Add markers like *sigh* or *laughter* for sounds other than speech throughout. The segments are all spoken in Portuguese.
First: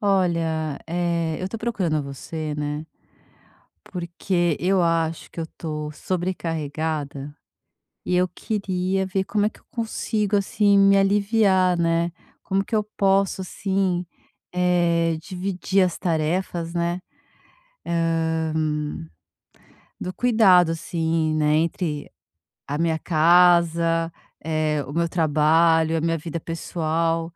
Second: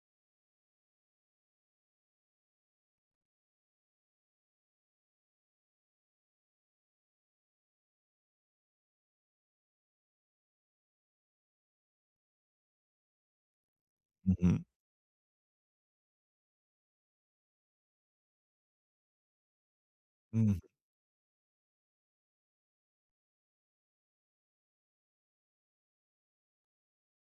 Olha, eu tô procurando você, né? Porque eu acho que eu tô sobrecarregada e eu queria ver como é que eu consigo, assim, me aliviar, né? Como que eu posso, assim, Uhum, dividir as tarefas, né? Ahn, do uhum. cuidado, assim, né? Entre a minha casa, o meu trabalho, a minha vida pessoal.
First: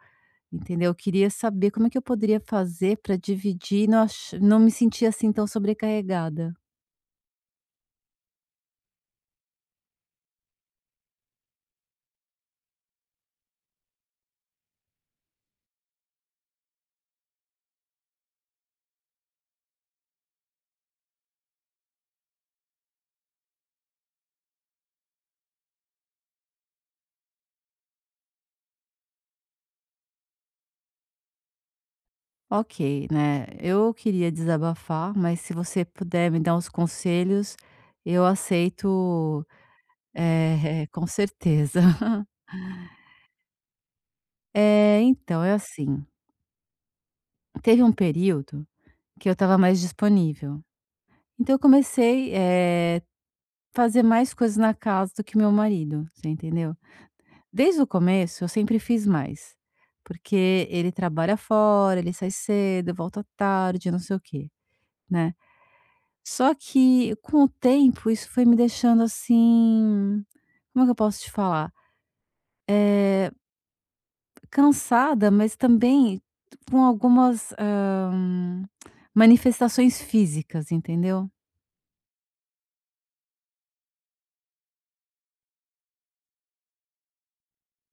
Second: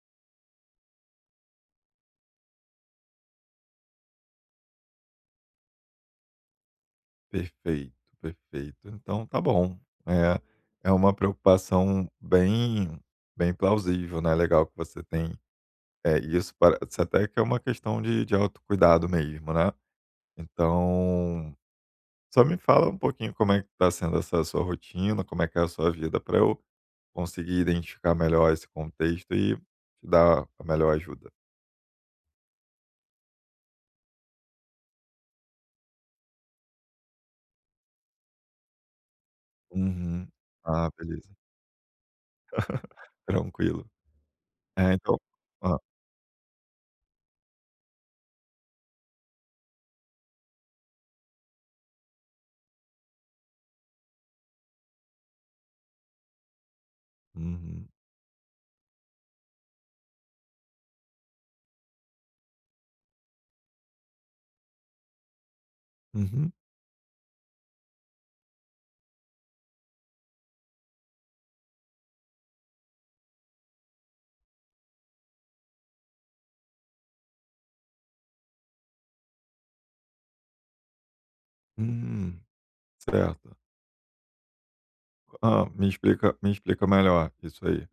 Entendeu? Eu queria saber como é que eu poderia fazer para dividir e não me sentir, assim, tão sobrecarregada. Perfeito, perfeito. Então tá bom. É, é uma preocupação bem plausível, né, legal que você tem, é isso parece até que é uma questão de autocuidado mesmo, né. Então, só me fala um pouquinho como é que tá sendo essa sua rotina, como é que é a sua vida para eu conseguir identificar melhor esse contexto e te dar a melhor ajuda. Ok, né, eu queria desabafar, mas se você puder me dar uns conselhos, eu aceito, Uhum. Ah, *laughs* com beleza, certeza. *laughs* tranquilo. É, Eh, então então é hã. assim, teve um período que eu estava mais disponível, então eu comecei a fazer mais coisas na casa do que meu marido, você entendeu? Desde o Uhum. começo eu sempre fiz mais, porque ele trabalha fora, ele sai cedo, volta tarde, não sei o quê, né. Uhum. Só que com o tempo isso foi me deixando, assim, como é que eu posso te falar? Eh, cansada, mas também com algumas, manifestações físicas, entendeu? Hum, certo. Ah, me explica melhor isso aí.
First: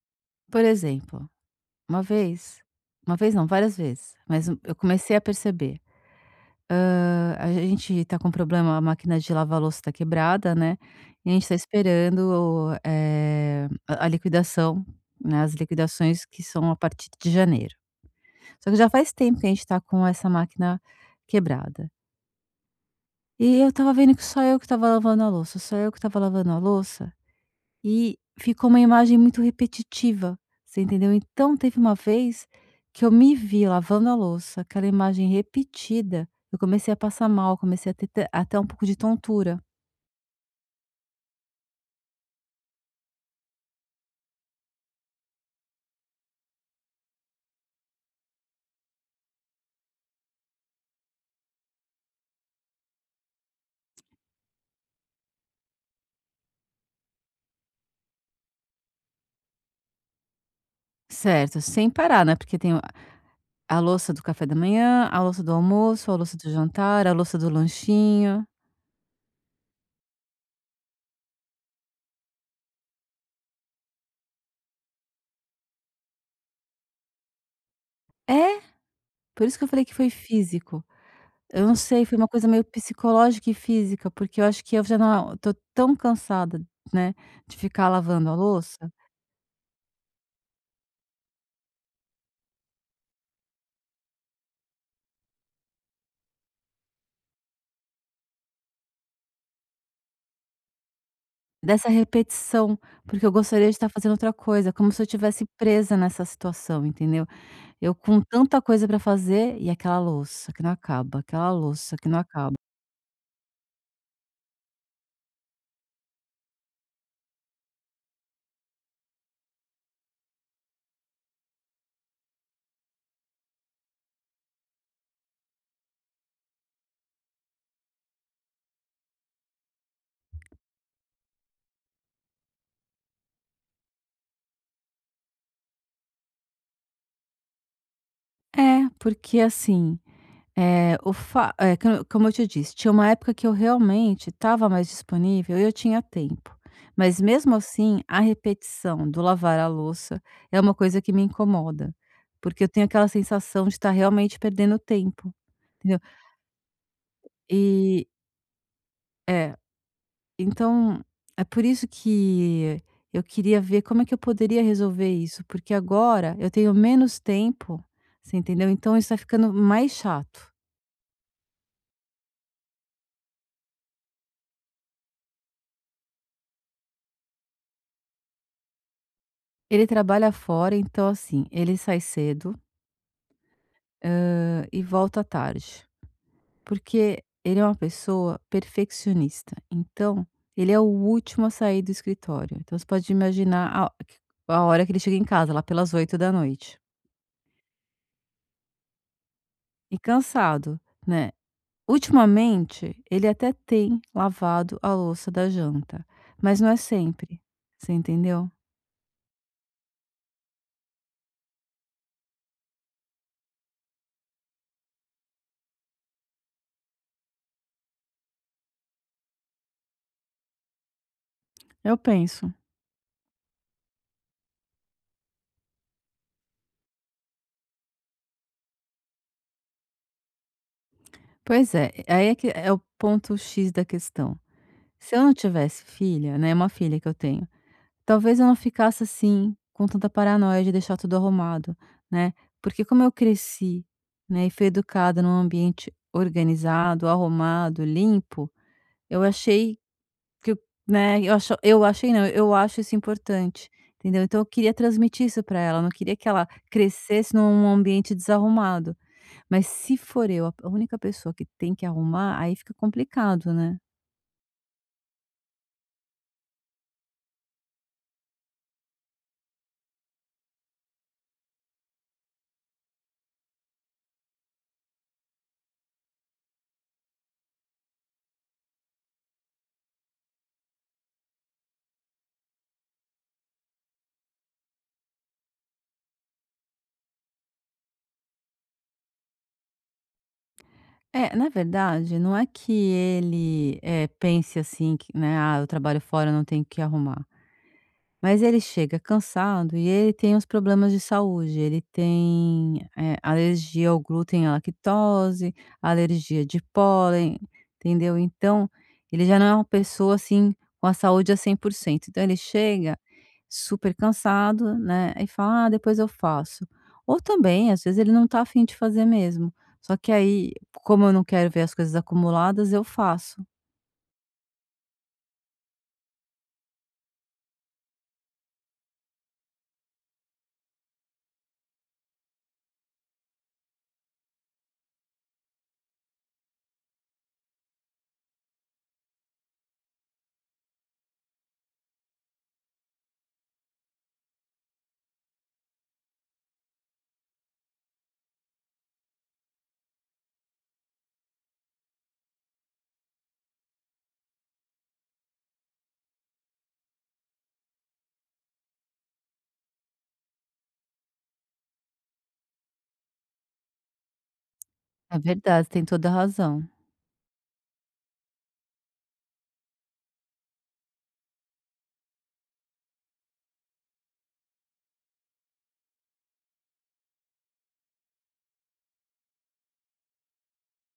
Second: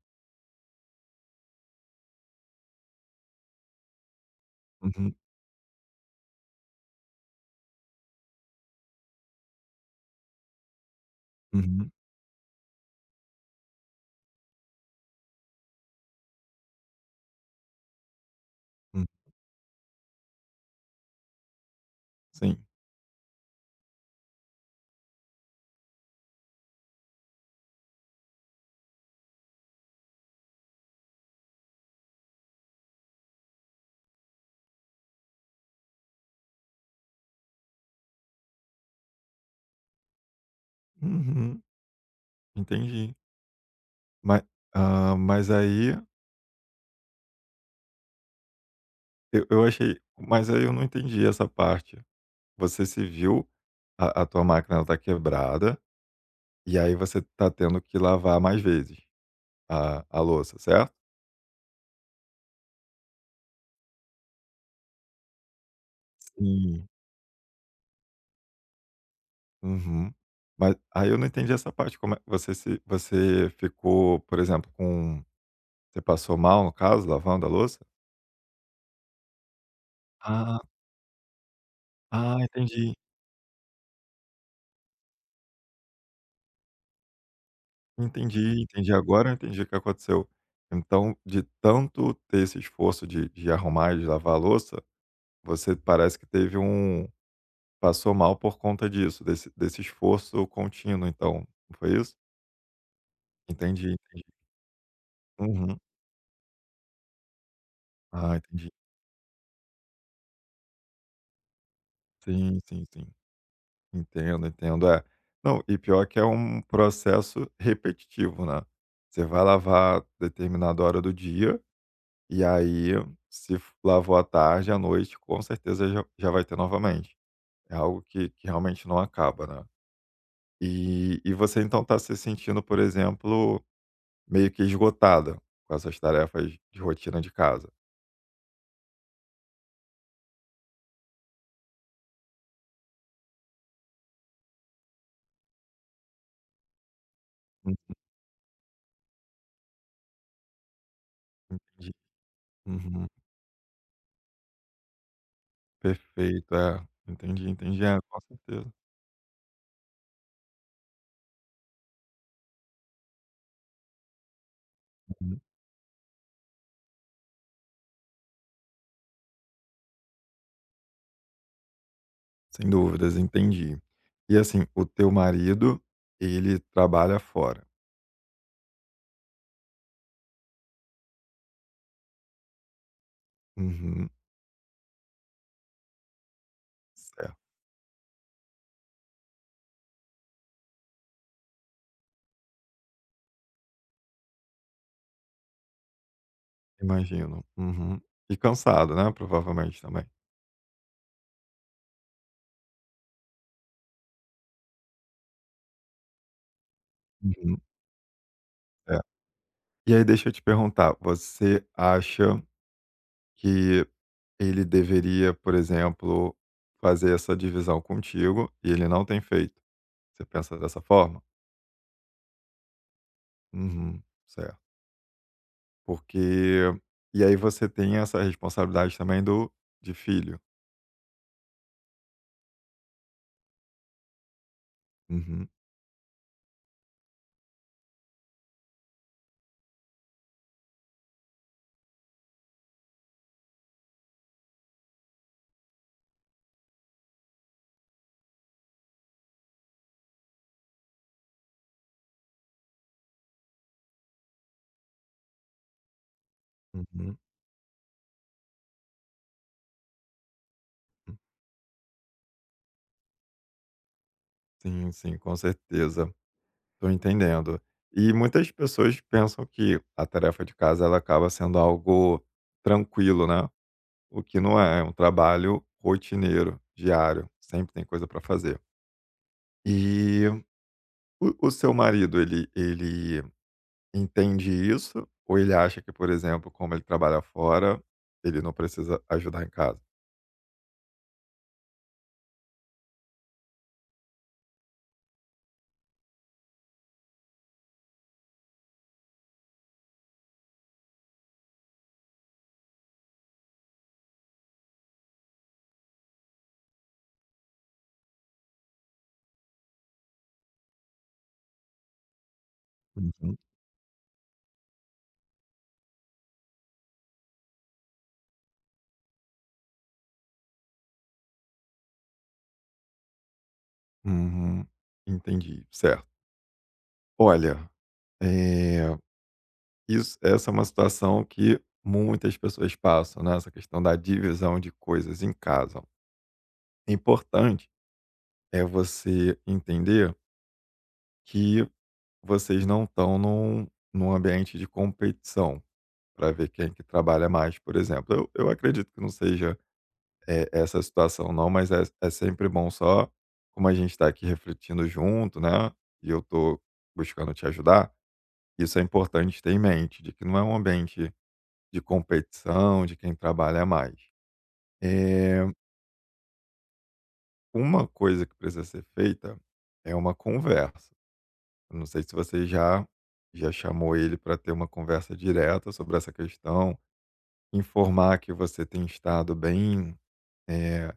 Por exemplo, uma vez uma vez não, várias vezes, mas eu Uhum, comecei a perceber. A gente tá com problema, a máquina de lavar louça tá quebrada, né, e a gente tá uhum, esperando, a liquidação, né, as liquidações que são a partir de janeiro. Só que já hum, faz tempo que a gente tá com essa máquina quebrada. sim. E eu estava vendo que só eu que estava lavando a louça, só eu que estava lavando a louça, e ficou uma imagem muito repetitiva, você entendeu? Então teve uma vez que eu me vi lavando a louça, aquela imagem repetida, eu comecei a passar mal, comecei a ter até um pouco de tontura. Uhum, entendi. Mas mas aí eu achei mas aí eu não entendi essa parte. Você se viu, a tua máquina está quebrada, e aí você está tendo que lavar mais vezes a louça, certo? Certo, sem parar, né, porque tem o a louça do café da manhã, a louça do almoço, a louça do Sim. jantar, a louça do lanchinho. Uhum. Mas aí eu não entendi essa parte, como é você se você ficou, por exemplo, com você passou mal, no caso, lavando a louça? É, por isso que eu falei que foi Ah. físico. Eu não sei, foi uma Ah, coisa meio entendi. psicológica e física, porque eu acho que eu já não tô tão cansada, né, de ficar lavando a Entendi, entendi. louça. Agora eu entendi o que aconteceu. Então, de tanto ter esse esforço de arrumar e de lavar a louça, você parece que teve passou mal por conta disso, desse esforço contínuo, então, não Dessa foi isso? repetição, porque eu gostaria de estar Entendi, fazendo entendi. outra coisa, como se eu tivesse Uhum. presa nessa situação, entendeu? Eu com Ah, tanta entendi. coisa para fazer e aquela louça que não acaba, aquela louça que não acaba. Sim, sim, sim. Entendo, entendo. É. Não, e pior que é um processo repetitivo, né. Você vai lavar determinada hora do dia. E aí, se lavou à tarde, à noite, com certeza já vai ter novamente. É algo que realmente não acaba, né? E você então está se sentindo, por exemplo, meio que esgotada com essas tarefas de rotina de casa. É, porque assim, eh, o fa eh, co como eu te disse, tinha uma época que eu realmente estava mais disponível e eu tinha tempo, mas mesmo assim, a repetição do lavar a louça é uma coisa que me Entendi. incomoda, porque eu tenho Uhum. aquela sensação de estar realmente perdendo tempo, entendeu? Perfeito, é. Entendi, entendi, é, E com certeza. é. Então, é por isso que eu queria ver como é que eu poderia resolver Uhum. isso, porque agora eu tenho menos tempo, você entendeu? Então isso tá ficando mais chato. Sem dúvidas, entendi. E assim, o teu marido, ele trabalha fora. Ele trabalha fora, então assim, ele sai cedo, Uhum. E volta à tarde, porque Certo, ele é uma pessoa perfeccionista, então ele é o último a sair do escritório. Então você pode imaginar a hora que ele chega em casa, lá pelas oito da noite. imagino. Uhum. E cansado, né? Provavelmente E também. cansado, né? Ultimamente, ele até tem lavado a louça da janta, mas não é sempre, Uhum, você entendeu? é. E aí deixa eu te perguntar, você acha que ele deveria, por exemplo, fazer essa divisão contigo e ele não tem feito? Você pensa dessa forma? Eu penso: Uhum, certo. Porque e aí você tem essa responsabilidade também do de filho. "Pois é", aí é que é o ponto X da questão. Se eu não Uhum, tivesse filha, né, uma filha que eu tenho, talvez eu não ficasse assim, com tanta paranoia de deixar tudo arrumado, né, porque como eu cresci, né, e fui educada num ambiente organizado, arrumado, limpo, eu achei Que eu né, eu acho eu achei não, eu acho isso importante, entendeu. Então eu queria transmitir isso para ela, eu não queria que ela uhum. crescesse num ambiente desarrumado. Mas se for eu a única Hum, pessoa que tem que arrumar, aí fica complicado, né. sim, sim, com certeza. Estou entendendo. E muitas pessoas pensam que a tarefa de casa ela acaba sendo algo tranquilo, né? O que não é, é um trabalho rotineiro, diário, sempre tem coisa para fazer. E o seu marido, ele entende isso? Ou ele acha que, por exemplo, como ele trabalha fora, ele não precisa ajudar em casa? É, na verdade, não é que ele, pense assim que, né: "Ah, eu trabalho fora, eu não tenho que arrumar". Mas ele chega cansado e ele tem uns problemas de saúde, ele tem, alergia ao glúten e à lactose, alergia de pólen, entendeu. Então, ele já não é uma pessoa, assim, com a saúde a 100%. Então ele chega Uhum. super cansado, né, e fala: "Ah, depois eu faço". Ou também, às vezes, ele não tá afim de fazer mesmo, só que aí, como eu não quero ver as coisas acumuladas, eu faço. Uhum, entendi, certo. Olha, é, isso, essa é uma situação que muitas pessoas passam, né? Essa questão da divisão de coisas em casa. É importante é você entender que vocês não estão num ambiente de competição para ver quem é que trabalha mais, por exemplo. Eu acredito que não seja essa situação, não, mas é sempre bom só, como a gente está aqui refletindo junto, né? E eu estou buscando te ajudar. Isso é importante ter em mente, de que não é um ambiente de competição, de quem trabalha mais. É É, verdade, tem toda a razão. uma coisa que precisa ser feita é uma conversa. Não sei se você já chamou ele para ter uma conversa direta sobre essa questão, informar que você tem estado bem, eh,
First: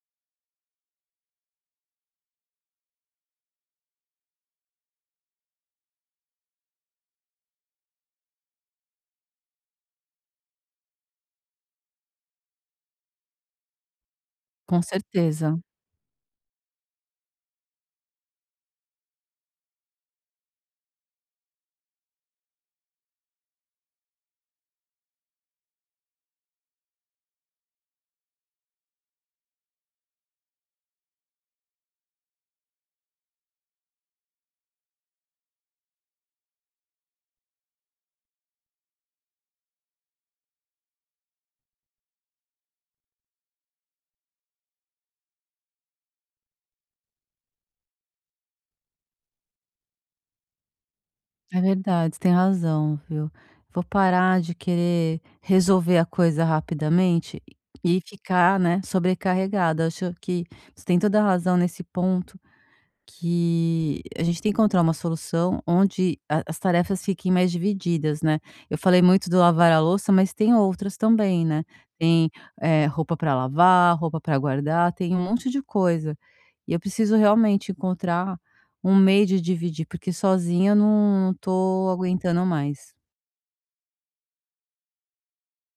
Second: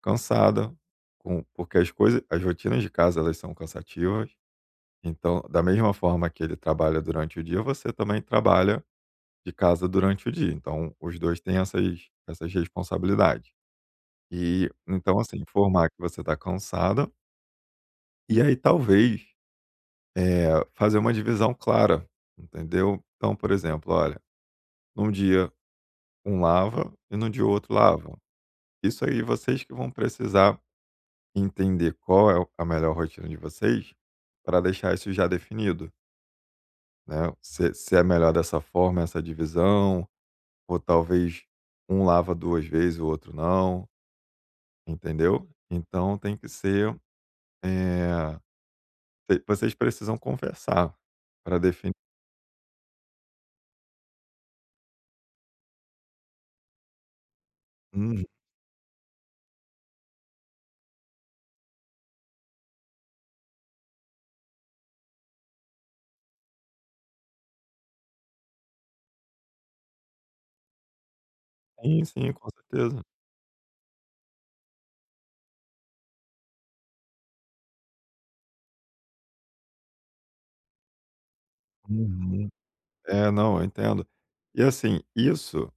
cansada, com porque as coisas as rotinas de casa, elas são cansativas, então da mesma forma que ele trabalha durante o dia, você também trabalha de casa durante o dia, então os 2 têm essas responsabilidades. E, Com então assim, certeza. informar que você está cansada, e aí talvez fazer uma divisão clara, entendeu? Então, por exemplo, olha, num dia um lava e num dia o outro lava. Isso aí vocês que vão precisar entender qual é a melhor rotina de vocês para deixar isso já definido, né? Se é melhor dessa forma, essa divisão, ou talvez um lava duas vezes, o outro não, entendeu? Então tem que ser. eh, vocês precisam conversar para É definir. verdade, você tem razão, viu. Vou parar de querer resolver a coisa rapidamente e Uhum, ficar, né, sobrecarregada. Acho que você tem toda a razão nesse ponto, que a gente tem que encontrar uma solução onde a as tarefas fiquem mais divididas, né. Eu falei muito do lavar a louça, mas tem outras também, né. sim, Tem, sim, com certeza. roupa para lavar, roupa para guardar, tem um monte de coisa. E eu preciso realmente encontrar um meio de dividir, porque sozinha eu não tô aguentando Uhum. mais. É, não, eu entendo. E assim, isso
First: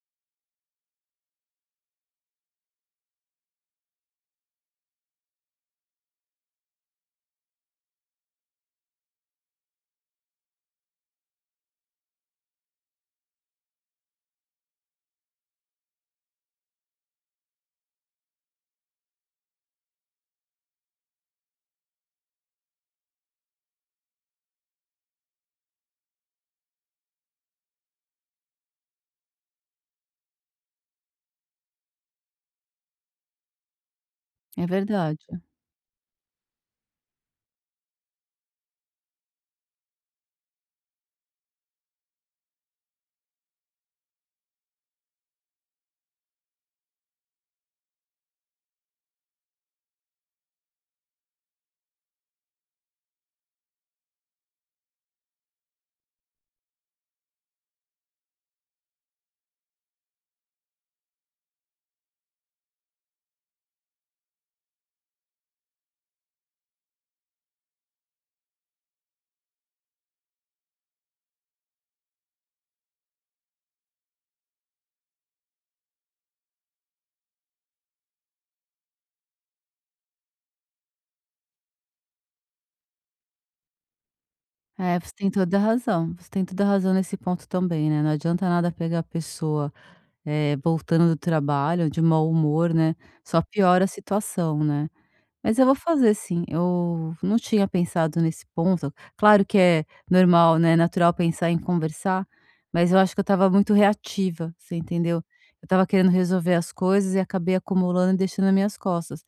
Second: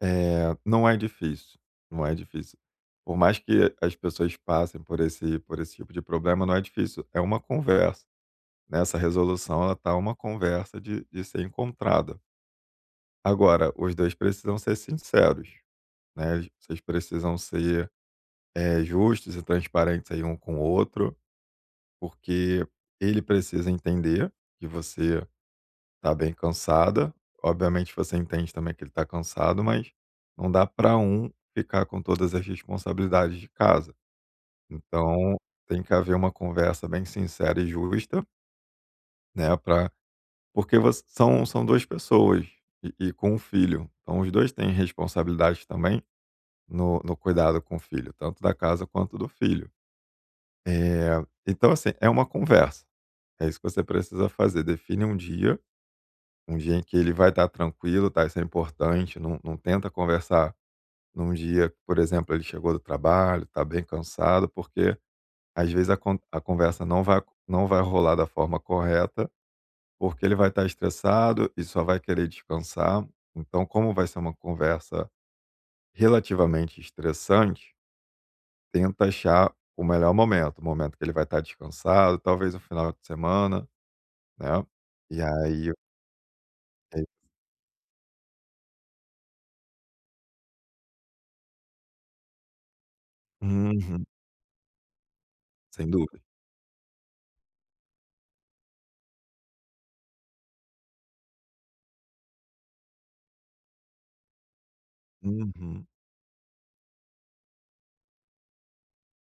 não é difícil, não é difícil. Por mais que as pessoas passem por esse tipo de problema, não é difícil. É uma conversa. Nessa resolução, ela tá uma conversa de ser encontrada. Agora, os dois precisam ser sinceros, né? Vocês precisam ser justos e transparentes aí um com o outro, porque ele precisa entender que você tá bem cansada. Obviamente você entende também que ele tá cansado, mas não dá para um ficar com todas as responsabilidades de casa. É verdade. Então, tem que haver uma conversa bem sincera e justa, né, para porque você, são 2 pessoas e com um filho. Então os 2 têm responsabilidades também no cuidado com o filho, tanto da casa quanto do filho. Então assim, é uma conversa. É isso que você precisa fazer, define um dia. Um dia em que ele vai estar tranquilo, tá? Isso é importante. Não, não tenta conversar num dia, por exemplo, ele chegou do trabalho, tá bem cansado, porque às vezes a conversa não vai rolar da forma correta, porque ele vai estar estressado e só vai querer descansar. Então, como vai ser uma conversa relativamente estressante, tenta achar o melhor momento, o momento que ele vai estar descansado, talvez o final de semana, né? É, você E tem toda a aí, razão, você tem toda a razão ok. nesse ponto também, né, não adianta nada pegar a pessoa, voltando do trabalho de mau humor, né, só piora a Uhum, situação, né. Mas eu vou sem fazer dúvida. sim, eu não tinha pensado nesse ponto. Claro que é normal, né, natural pensar em conversar, mas eu acho que eu estava muito reativa, você entendeu? Eu estava Uhum. querendo resolver as coisas e acabei acumulando e deixando nas minhas costas.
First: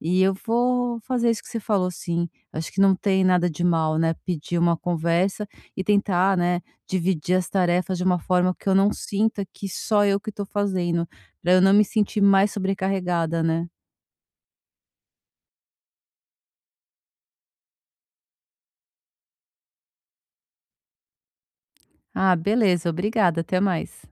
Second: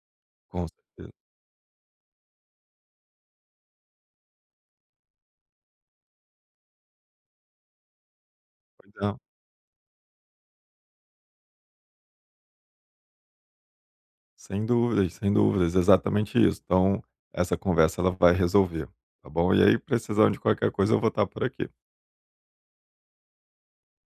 E eu Com vou certeza. fazer isso que você falou sim, acho que não tem nada de mal, né, pedir uma conversa e tentar, né, dividir as tarefas de uma forma que eu Pois não é, sinta que só eu que estou fazendo, para eu não me sentir mais sobrecarregada, né? sem dúvidas, sem dúvidas, exatamente isso. Então, essa conversa ela vai resolver, tá bom? E aí, precisando de qualquer coisa, eu vou estar por aqui. Ah, beleza, obrigada, até mais.